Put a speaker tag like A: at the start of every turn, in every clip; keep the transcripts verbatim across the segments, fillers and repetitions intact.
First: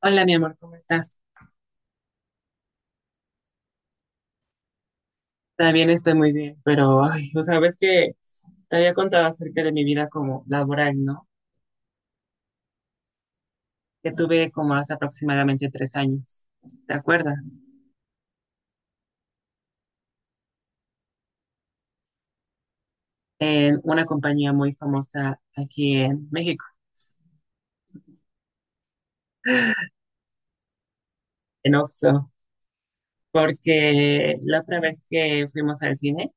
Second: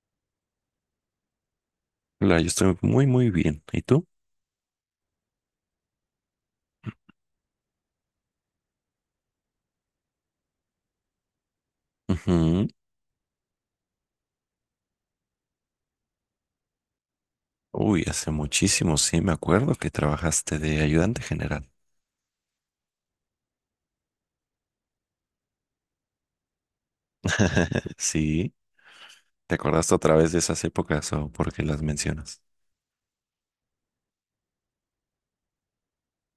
A: Hola, mi amor, ¿cómo estás?
B: Hola, yo estoy muy, muy bien. ¿Y tú?
A: También estoy muy bien, pero, ay, o sabes que te había contado acerca de mi vida como laboral, ¿no?
B: Ujú.
A: Que tuve como hace aproximadamente tres años, ¿te acuerdas?
B: Uy, hace muchísimo, sí, me acuerdo que trabajaste de ayudante general.
A: En una compañía muy famosa aquí en México,
B: Sí, ¿te acordaste otra vez de esas épocas o por qué
A: en
B: las
A: Oxxo,
B: mencionas?
A: porque la otra vez que fuimos al cine,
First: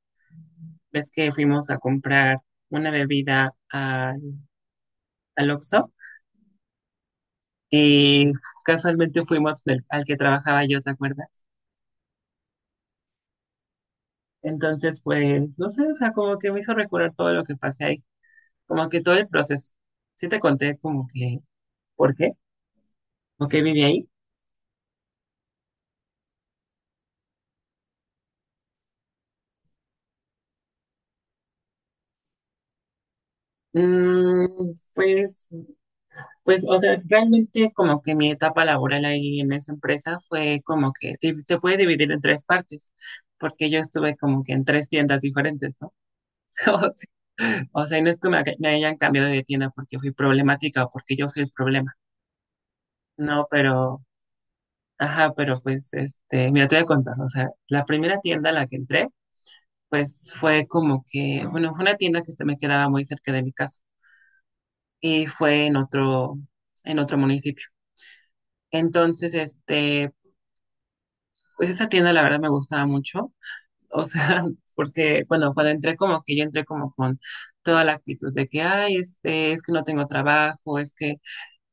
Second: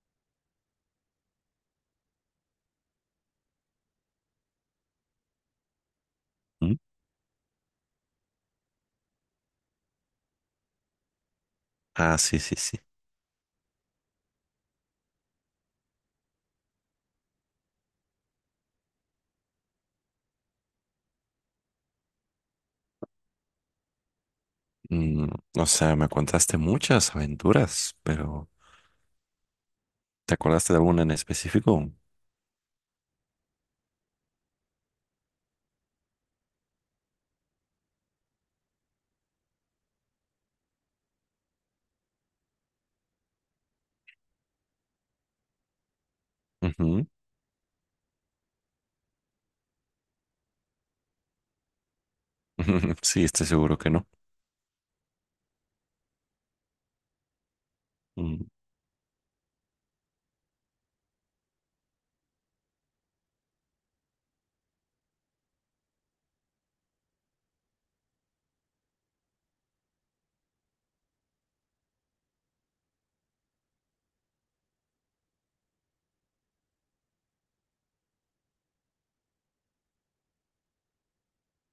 A: ves que fuimos a comprar una bebida al al Oxxo
B: ¿Mm?
A: y casualmente fuimos del- al que trabajaba yo, ¿te acuerdas?
B: Ah, sí, sí, sí.
A: Entonces, pues, no sé, o sea, como que me hizo recordar todo lo que pasé ahí, como que todo el proceso. Sí te conté como que, ¿por qué? ¿Por qué viví ahí?
B: Mm, o sea, me contaste muchas aventuras, pero ¿te acordaste de alguna en específico?
A: Mm, pues, pues, o sea, realmente como que mi etapa laboral ahí en esa empresa fue como que di- se puede dividir en tres partes, porque yo estuve como que en tres tiendas diferentes, ¿no? O
B: Ujú.
A: sea, o sea, y no es que me, ha- me hayan cambiado de tienda porque fui problemática o porque yo fui el problema,
B: Sí,
A: no,
B: estoy seguro que
A: pero...
B: no.
A: Ajá, pero pues, este, mira, te voy a contar, o sea, la primera
B: Mm,
A: tienda a la que entré, pues fue como que, bueno, fue una tienda que este me quedaba muy cerca de mi casa y fue en otro, en otro municipio. Entonces, este, pues esa tienda la verdad me gustaba mucho, o sea, porque, bueno, cuando entré como que yo entré como con toda la actitud de que, ay, este, es que no tengo trabajo, es que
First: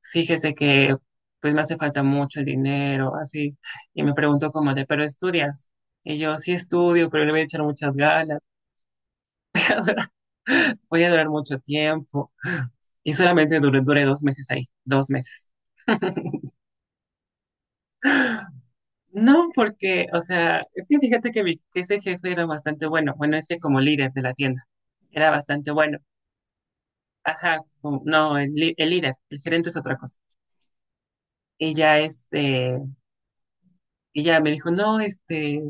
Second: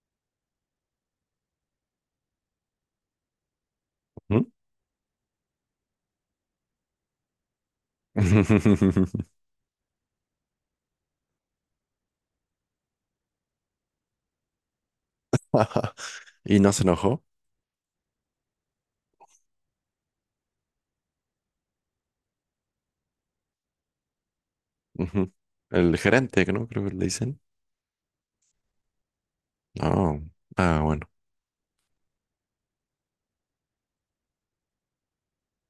A: fíjese que pues me hace falta mucho el dinero, así. Y me
B: ujú.
A: preguntó como de, ¿pero estudias? Y yo, sí estudio, pero le voy a echar muchas ganas, voy a durar mucho tiempo. Y solamente duré, duré dos meses ahí, dos meses.
B: ¿Y no se enojó?
A: No, porque, o sea, es que fíjate que, mi- que ese jefe era bastante bueno, bueno, ese como líder de la tienda, era
B: Ujú.
A: bastante
B: El
A: bueno.
B: gerente, ¿no? Creo que le dicen.
A: Ajá, como- no, el, li- el líder, el gerente es otra cosa.
B: No. Ah, bueno.
A: Y ya este, y ya me dijo, no, este,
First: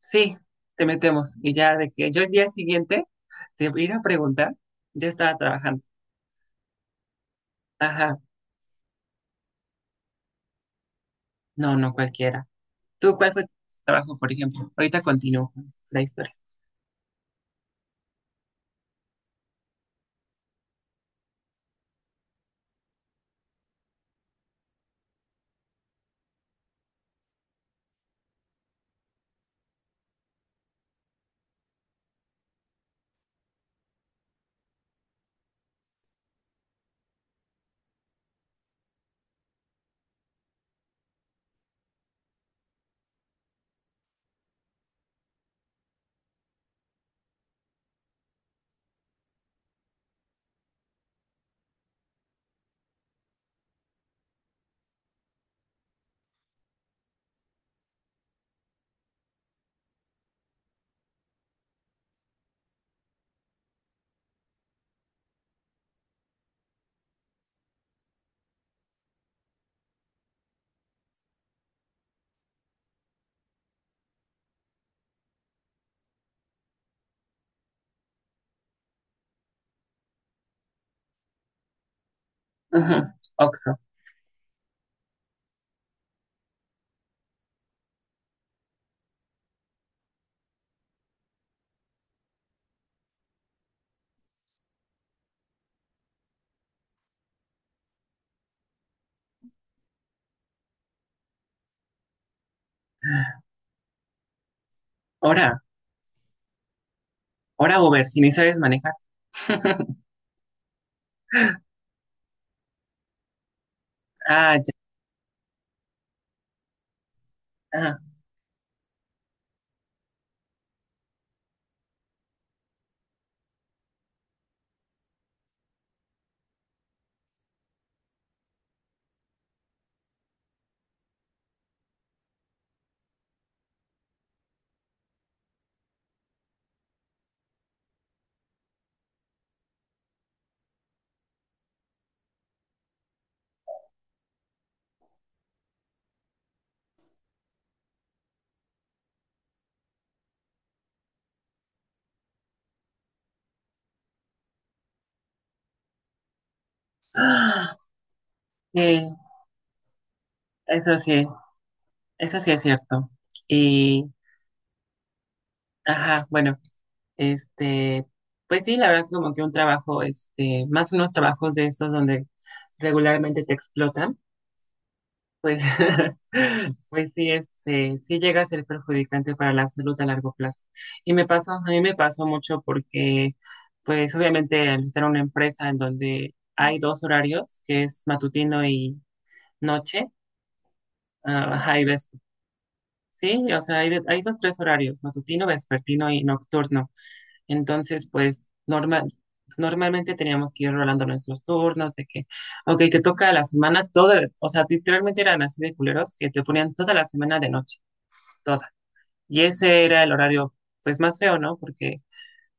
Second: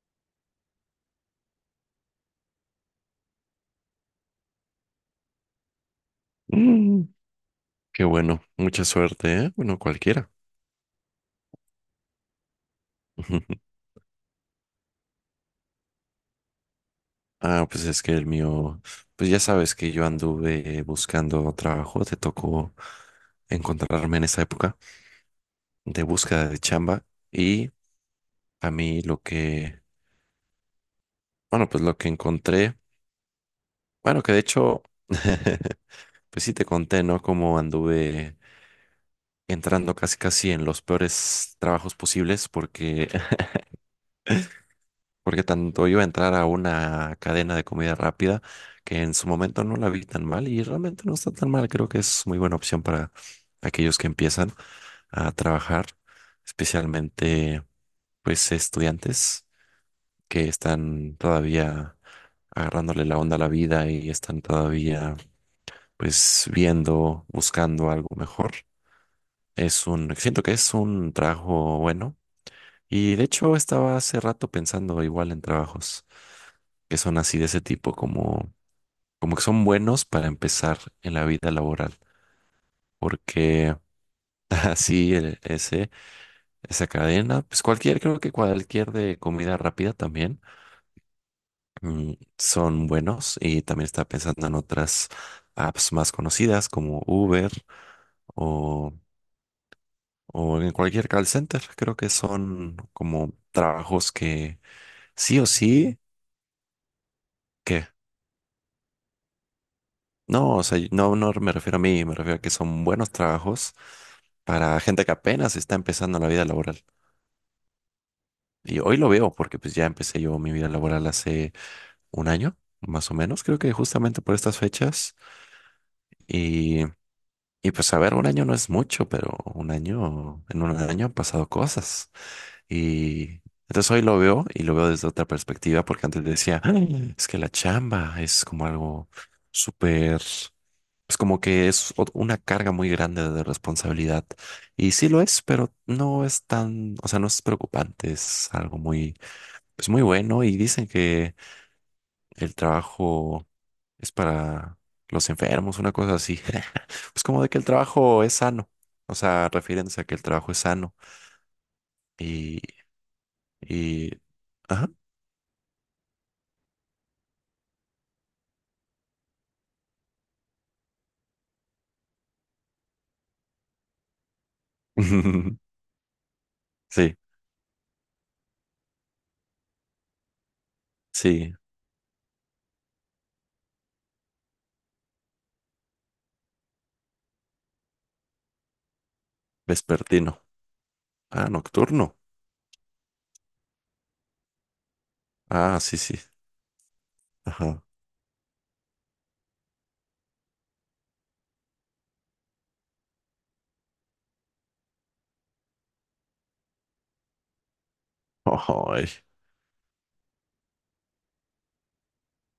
A: sí, te metemos. Y ya de que yo el día siguiente te ir a preguntar, ya estaba trabajando.
B: Mm. Qué
A: Ajá,
B: bueno, mucha suerte, ¿eh? Bueno, cualquiera.
A: no, no cualquiera. ¿Tú cuál fue tu trabajo, por ejemplo? Ahorita continúo con la historia.
B: Ah, pues es que el mío, pues ya sabes que yo anduve buscando trabajo, te tocó encontrarme en esa época de búsqueda de chamba. Y a mí lo que, bueno, pues lo que encontré, bueno, que de hecho, pues sí te conté, ¿no? Cómo anduve entrando casi casi en los peores trabajos posibles, porque porque tanto iba a entrar a una cadena de comida rápida que en su momento no la vi tan mal, y realmente no está tan mal. Creo que es muy buena opción para aquellos que empiezan a trabajar, especialmente pues estudiantes que están todavía agarrándole la onda a la vida y están todavía pues viendo, buscando algo mejor. Es un, siento que es un trabajo bueno, y de hecho estaba hace rato pensando igual en trabajos que son así de ese tipo, como, como que son buenos para empezar en la vida laboral,
A: Ujú,
B: porque
A: Oxo.
B: así el- ese, esa cadena, pues cualquier, creo que cualquier de comida rápida también, mm, son buenos. Y también estaba pensando en otras apps más conocidas como Uber, o, o en cualquier call center. Creo que son como trabajos que sí o
A: Ahora,
B: sí.
A: ahora
B: ¿Qué?
A: Uber, si ni sabes manejar.
B: No, o sea, no, no me refiero a mí, me refiero a que son buenos trabajos
A: Ah, ya.
B: para gente que apenas está empezando la vida laboral.
A: Ajá.
B: Y hoy lo veo porque pues ya empecé yo mi vida laboral hace un año, más o menos, creo que justamente por estas fechas. Y, y pues a ver, un año no es mucho, pero un año, en un año han pasado cosas. Y entonces hoy lo veo y lo veo desde otra perspectiva, porque antes decía: "Ay, es que la chamba es como algo súper, pues como que es ot- una carga muy grande de responsabilidad. Y sí lo es, pero no es tan, o sea, no es preocupante, es algo muy, pues muy bueno. Y dicen que el trabajo es para los enfermos, una cosa así. Pues como de que el
A: Ah,
B: trabajo es sano,
A: sí,
B: o sea, refiriéndose a que el trabajo es sano.
A: eso sí, eso sí
B: Y,
A: es cierto. Y,
B: y, ajá.
A: ajá, bueno, este, pues sí, la verdad como que un trabajo, este, más unos trabajos de esos donde regularmente te explotan. Pues, pues
B: Sí,
A: sí, es, sí, sí llega a ser perjudicante para la salud a largo plazo. Y me pasó,
B: sí,
A: a mí me pasó mucho porque, pues obviamente al estar en una empresa en donde hay dos horarios, que es matutino y noche,
B: vespertino. Ah,
A: ah, ajá, y ves,
B: nocturno.
A: sí, o sea, hay, de- hay dos, tres horarios, matutino,
B: Ah, sí,
A: vespertino
B: sí.
A: y nocturno.
B: Ajá.
A: Entonces, pues normal, normalmente teníamos que ir rolando nuestros turnos, de que, ok, te toca la semana toda, o sea, literalmente eran así de culeros que te ponían toda la semana de noche, toda.
B: Ojo, ay.
A: Y ese era el horario, pues más feo, ¿no? Porque,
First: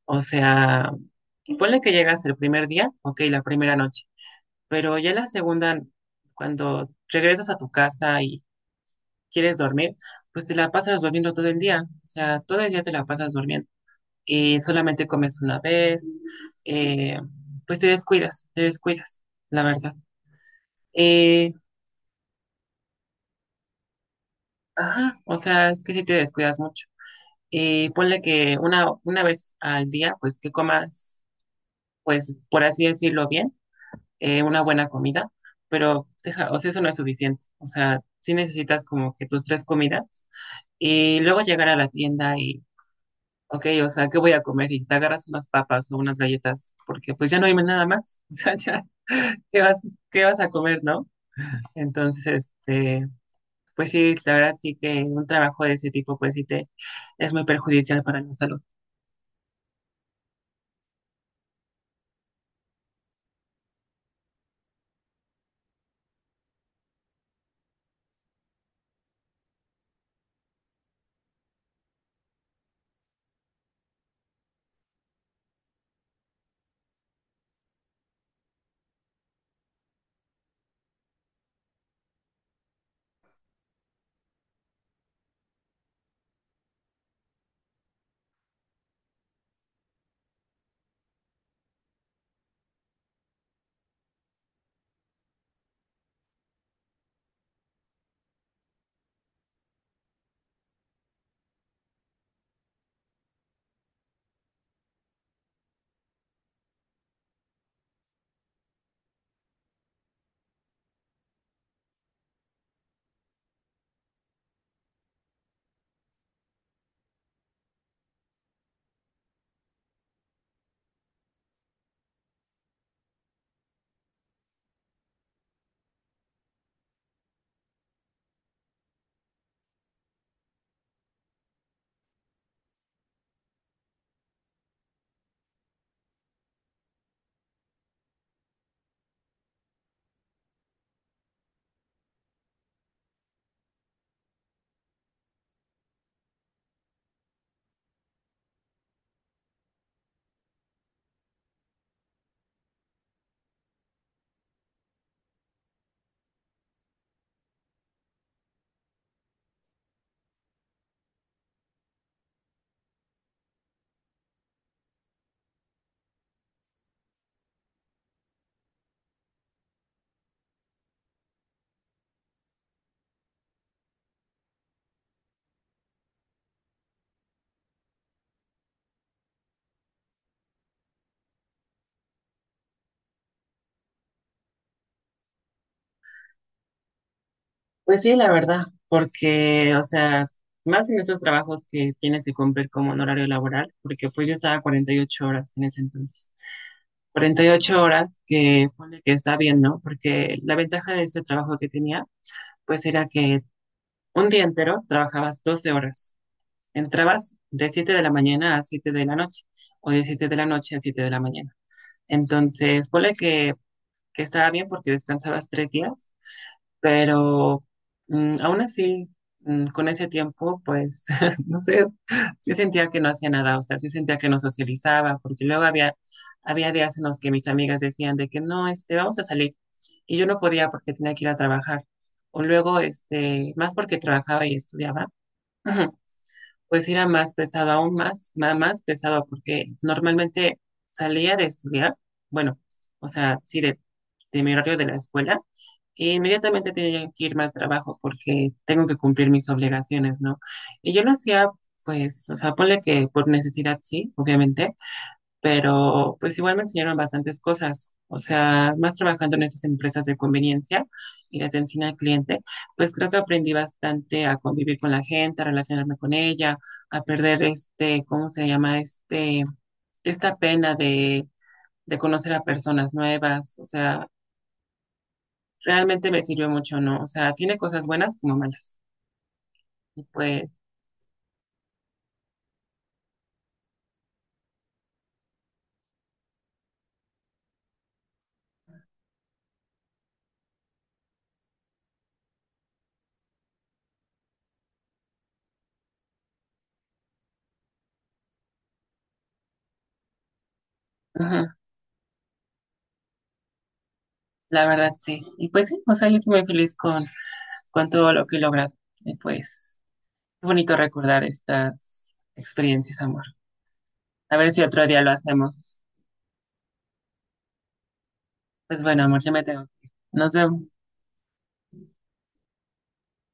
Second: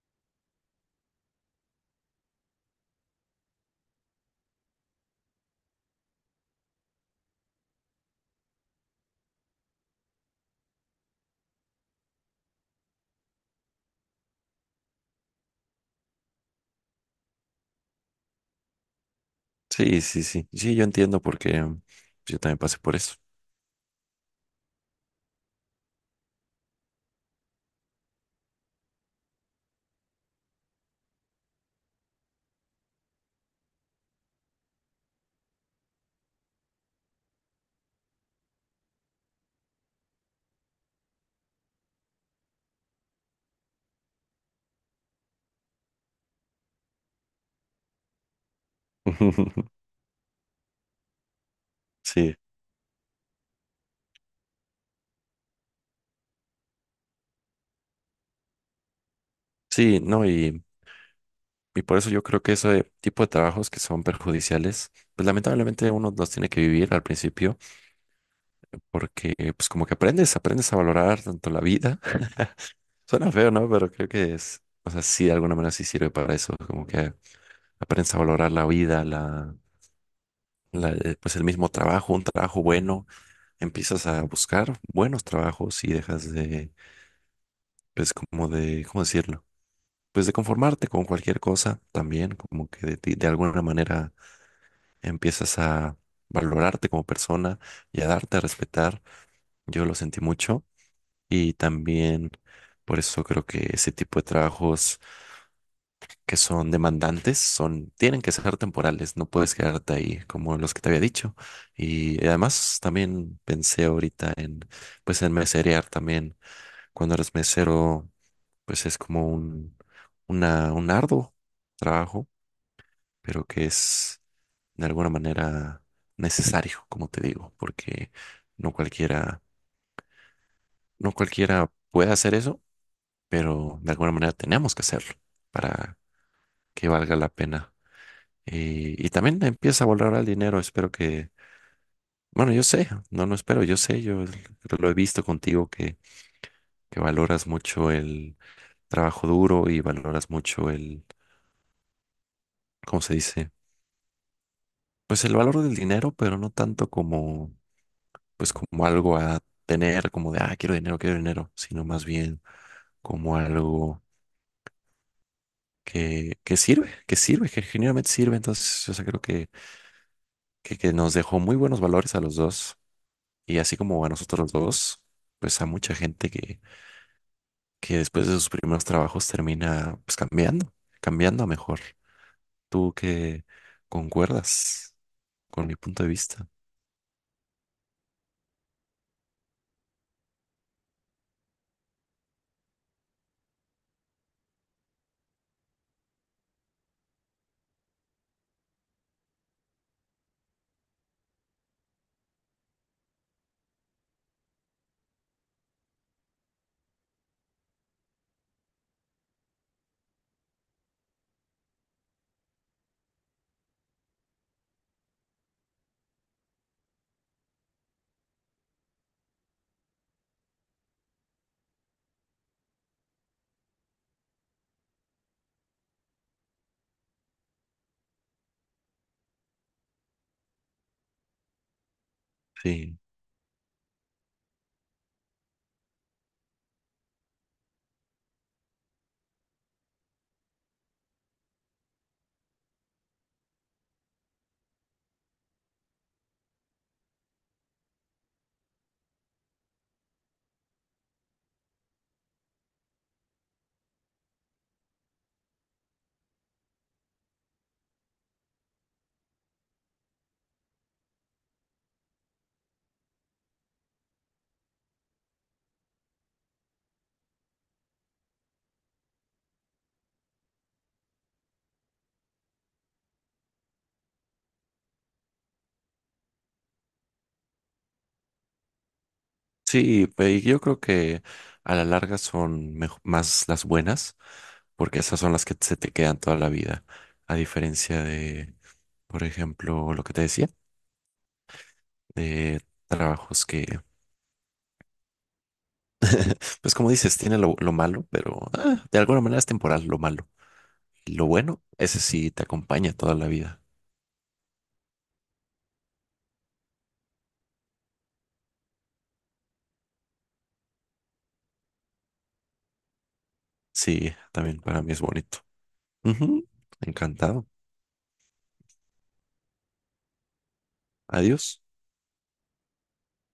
A: o sea, ponle que llegas el primer día, ok, la primera noche, pero ya la segunda, cuando regresas a tu casa y quieres dormir, pues te la pasas durmiendo todo el día, o sea, todo el día te la pasas durmiendo, eh, solamente comes una vez, eh, pues te descuidas, te descuidas, la verdad.
B: Sí, sí, sí. Sí, yo entiendo
A: Eh,
B: porque mm, yo también pasé por eso.
A: ajá, o sea, es que si te descuidas mucho. Eh, ponle que una, una vez al día, pues que comas, pues por así decirlo bien, eh, una buena comida, pero deja, o sea, eso no es suficiente. O sea, sí necesitas como que tus tres comidas y luego llegar a la tienda y, ok, o sea, ¿qué voy a comer? Y te agarras unas papas o unas galletas porque pues ya no hay nada más. O sea, ya. ¿Qué vas, qué vas a comer, ¿no?
B: Sí,
A: Entonces, este, pues sí, la verdad sí que un trabajo de ese tipo, pues sí te es muy perjudicial para la salud.
B: sí, no, y, y por eso yo creo que ese tipo de trabajos que son perjudiciales, pues lamentablemente uno los tiene que vivir al principio, porque pues como que aprendes, aprendes a valorar tanto la vida. Suena feo, ¿no? Pero creo que es, o sea, sí, de alguna manera sí sirve para eso, como que aprendes a valorar la vida, la la- eh, pues el mismo trabajo, un trabajo bueno. Empiezas a buscar buenos trabajos y dejas de, pues como de, ¿cómo decirlo? Pues de conformarte con cualquier cosa también, como que de ti, de alguna manera empiezas a valorarte como persona y a darte a respetar. Yo lo sentí mucho, y también por eso creo que ese tipo de trabajos que son demandantes, son, tienen que ser temporales, no puedes quedarte ahí como los que te había dicho. Y además también pensé ahorita en, pues en meserear también. Cuando eres mesero, pues es como un, una, un arduo trabajo, pero que es de alguna manera necesario, como te digo, porque no cualquiera, no cualquiera puede hacer eso, pero de alguna manera tenemos que hacerlo para que valga la pena. Y, y también empieza a valorar el dinero. Espero que, bueno, yo sé, no, no espero, yo sé, yo l- lo he visto contigo, que, que valoras mucho el trabajo duro y valoras mucho el, ¿cómo se dice? Pues el valor del dinero, pero no tanto como, pues como algo a tener, como de, ah, quiero dinero, quiero dinero, sino más bien como algo que, que sirve, que sirve, que genuinamente sirve. Entonces, o sea, creo que, que, que, nos dejó muy buenos valores a los dos, y así como a nosotros los dos, pues a mucha gente, que que después de sus primeros trabajos termina pues cambiando, cambiando a mejor. ¿Tú que concuerdas con mi punto de vista?
A: Pues sí, la verdad, porque, o sea, más en esos trabajos que tienes que cumplir como en horario laboral, porque pues yo estaba cuarenta y ocho horas en ese entonces. Cuarenta y ocho horas que pone que está bien, ¿no? Porque la ventaja de ese trabajo que tenía, pues era que un día entero trabajabas doce horas. Entrabas de siete de la mañana a siete de la noche o de siete de la noche a siete de la mañana. Entonces, ponle que, que estaba bien porque descansabas tres días, pero mm, aún así, mm, con ese tiempo, pues, no sé, sí sentía que no hacía nada, o sea, sí sentía que no socializaba, porque luego había, había días en los que mis amigas decían de que no, este, vamos a salir, y yo no podía porque tenía que ir a trabajar, o luego,
B: Sí,
A: este, más porque trabajaba y estudiaba. Pues era más pesado, aún más, ma- más pesado, porque normalmente salía de estudiar, bueno, o sea, sí, de, de mi horario de la escuela, e inmediatamente tenía que irme al trabajo porque tengo que cumplir mis obligaciones, ¿no? Y yo lo hacía, pues, o sea, ponle que por necesidad, sí, obviamente, pero pues igual me enseñaron bastantes cosas, o sea, más trabajando en estas empresas de conveniencia y de atención al cliente, pues creo que aprendí bastante a convivir con la gente, a relacionarme con ella, a perder este, ¿cómo se llama? Este, esta pena de, de conocer a personas nuevas, o sea, realmente me sirvió mucho, ¿no? O sea, tiene cosas buenas como malas. Y
B: sí, pe-
A: pues,
B: yo creo que a la larga son mejo- más las buenas, porque esas son las que se te quedan toda la vida, a diferencia de, por ejemplo, lo que te decía, de trabajos que, pues como dices, tiene lo, lo malo, pero ah, de alguna manera es temporal lo malo. Lo
A: ajá,
B: bueno, ese sí te acompaña toda la vida.
A: la verdad sí. Y pues sí, o sea, yo estoy muy feliz con, con todo lo que he logrado. Y pues... Qué bonito recordar estas experiencias, amor.
B: Sí,
A: A ver
B: también
A: si
B: para
A: otro
B: mí
A: día
B: es
A: lo
B: bonito.
A: hacemos.
B: Ujú. Encantado.
A: Pues bueno, amor, ya me tengo que ir. Nos vemos.
B: Adiós.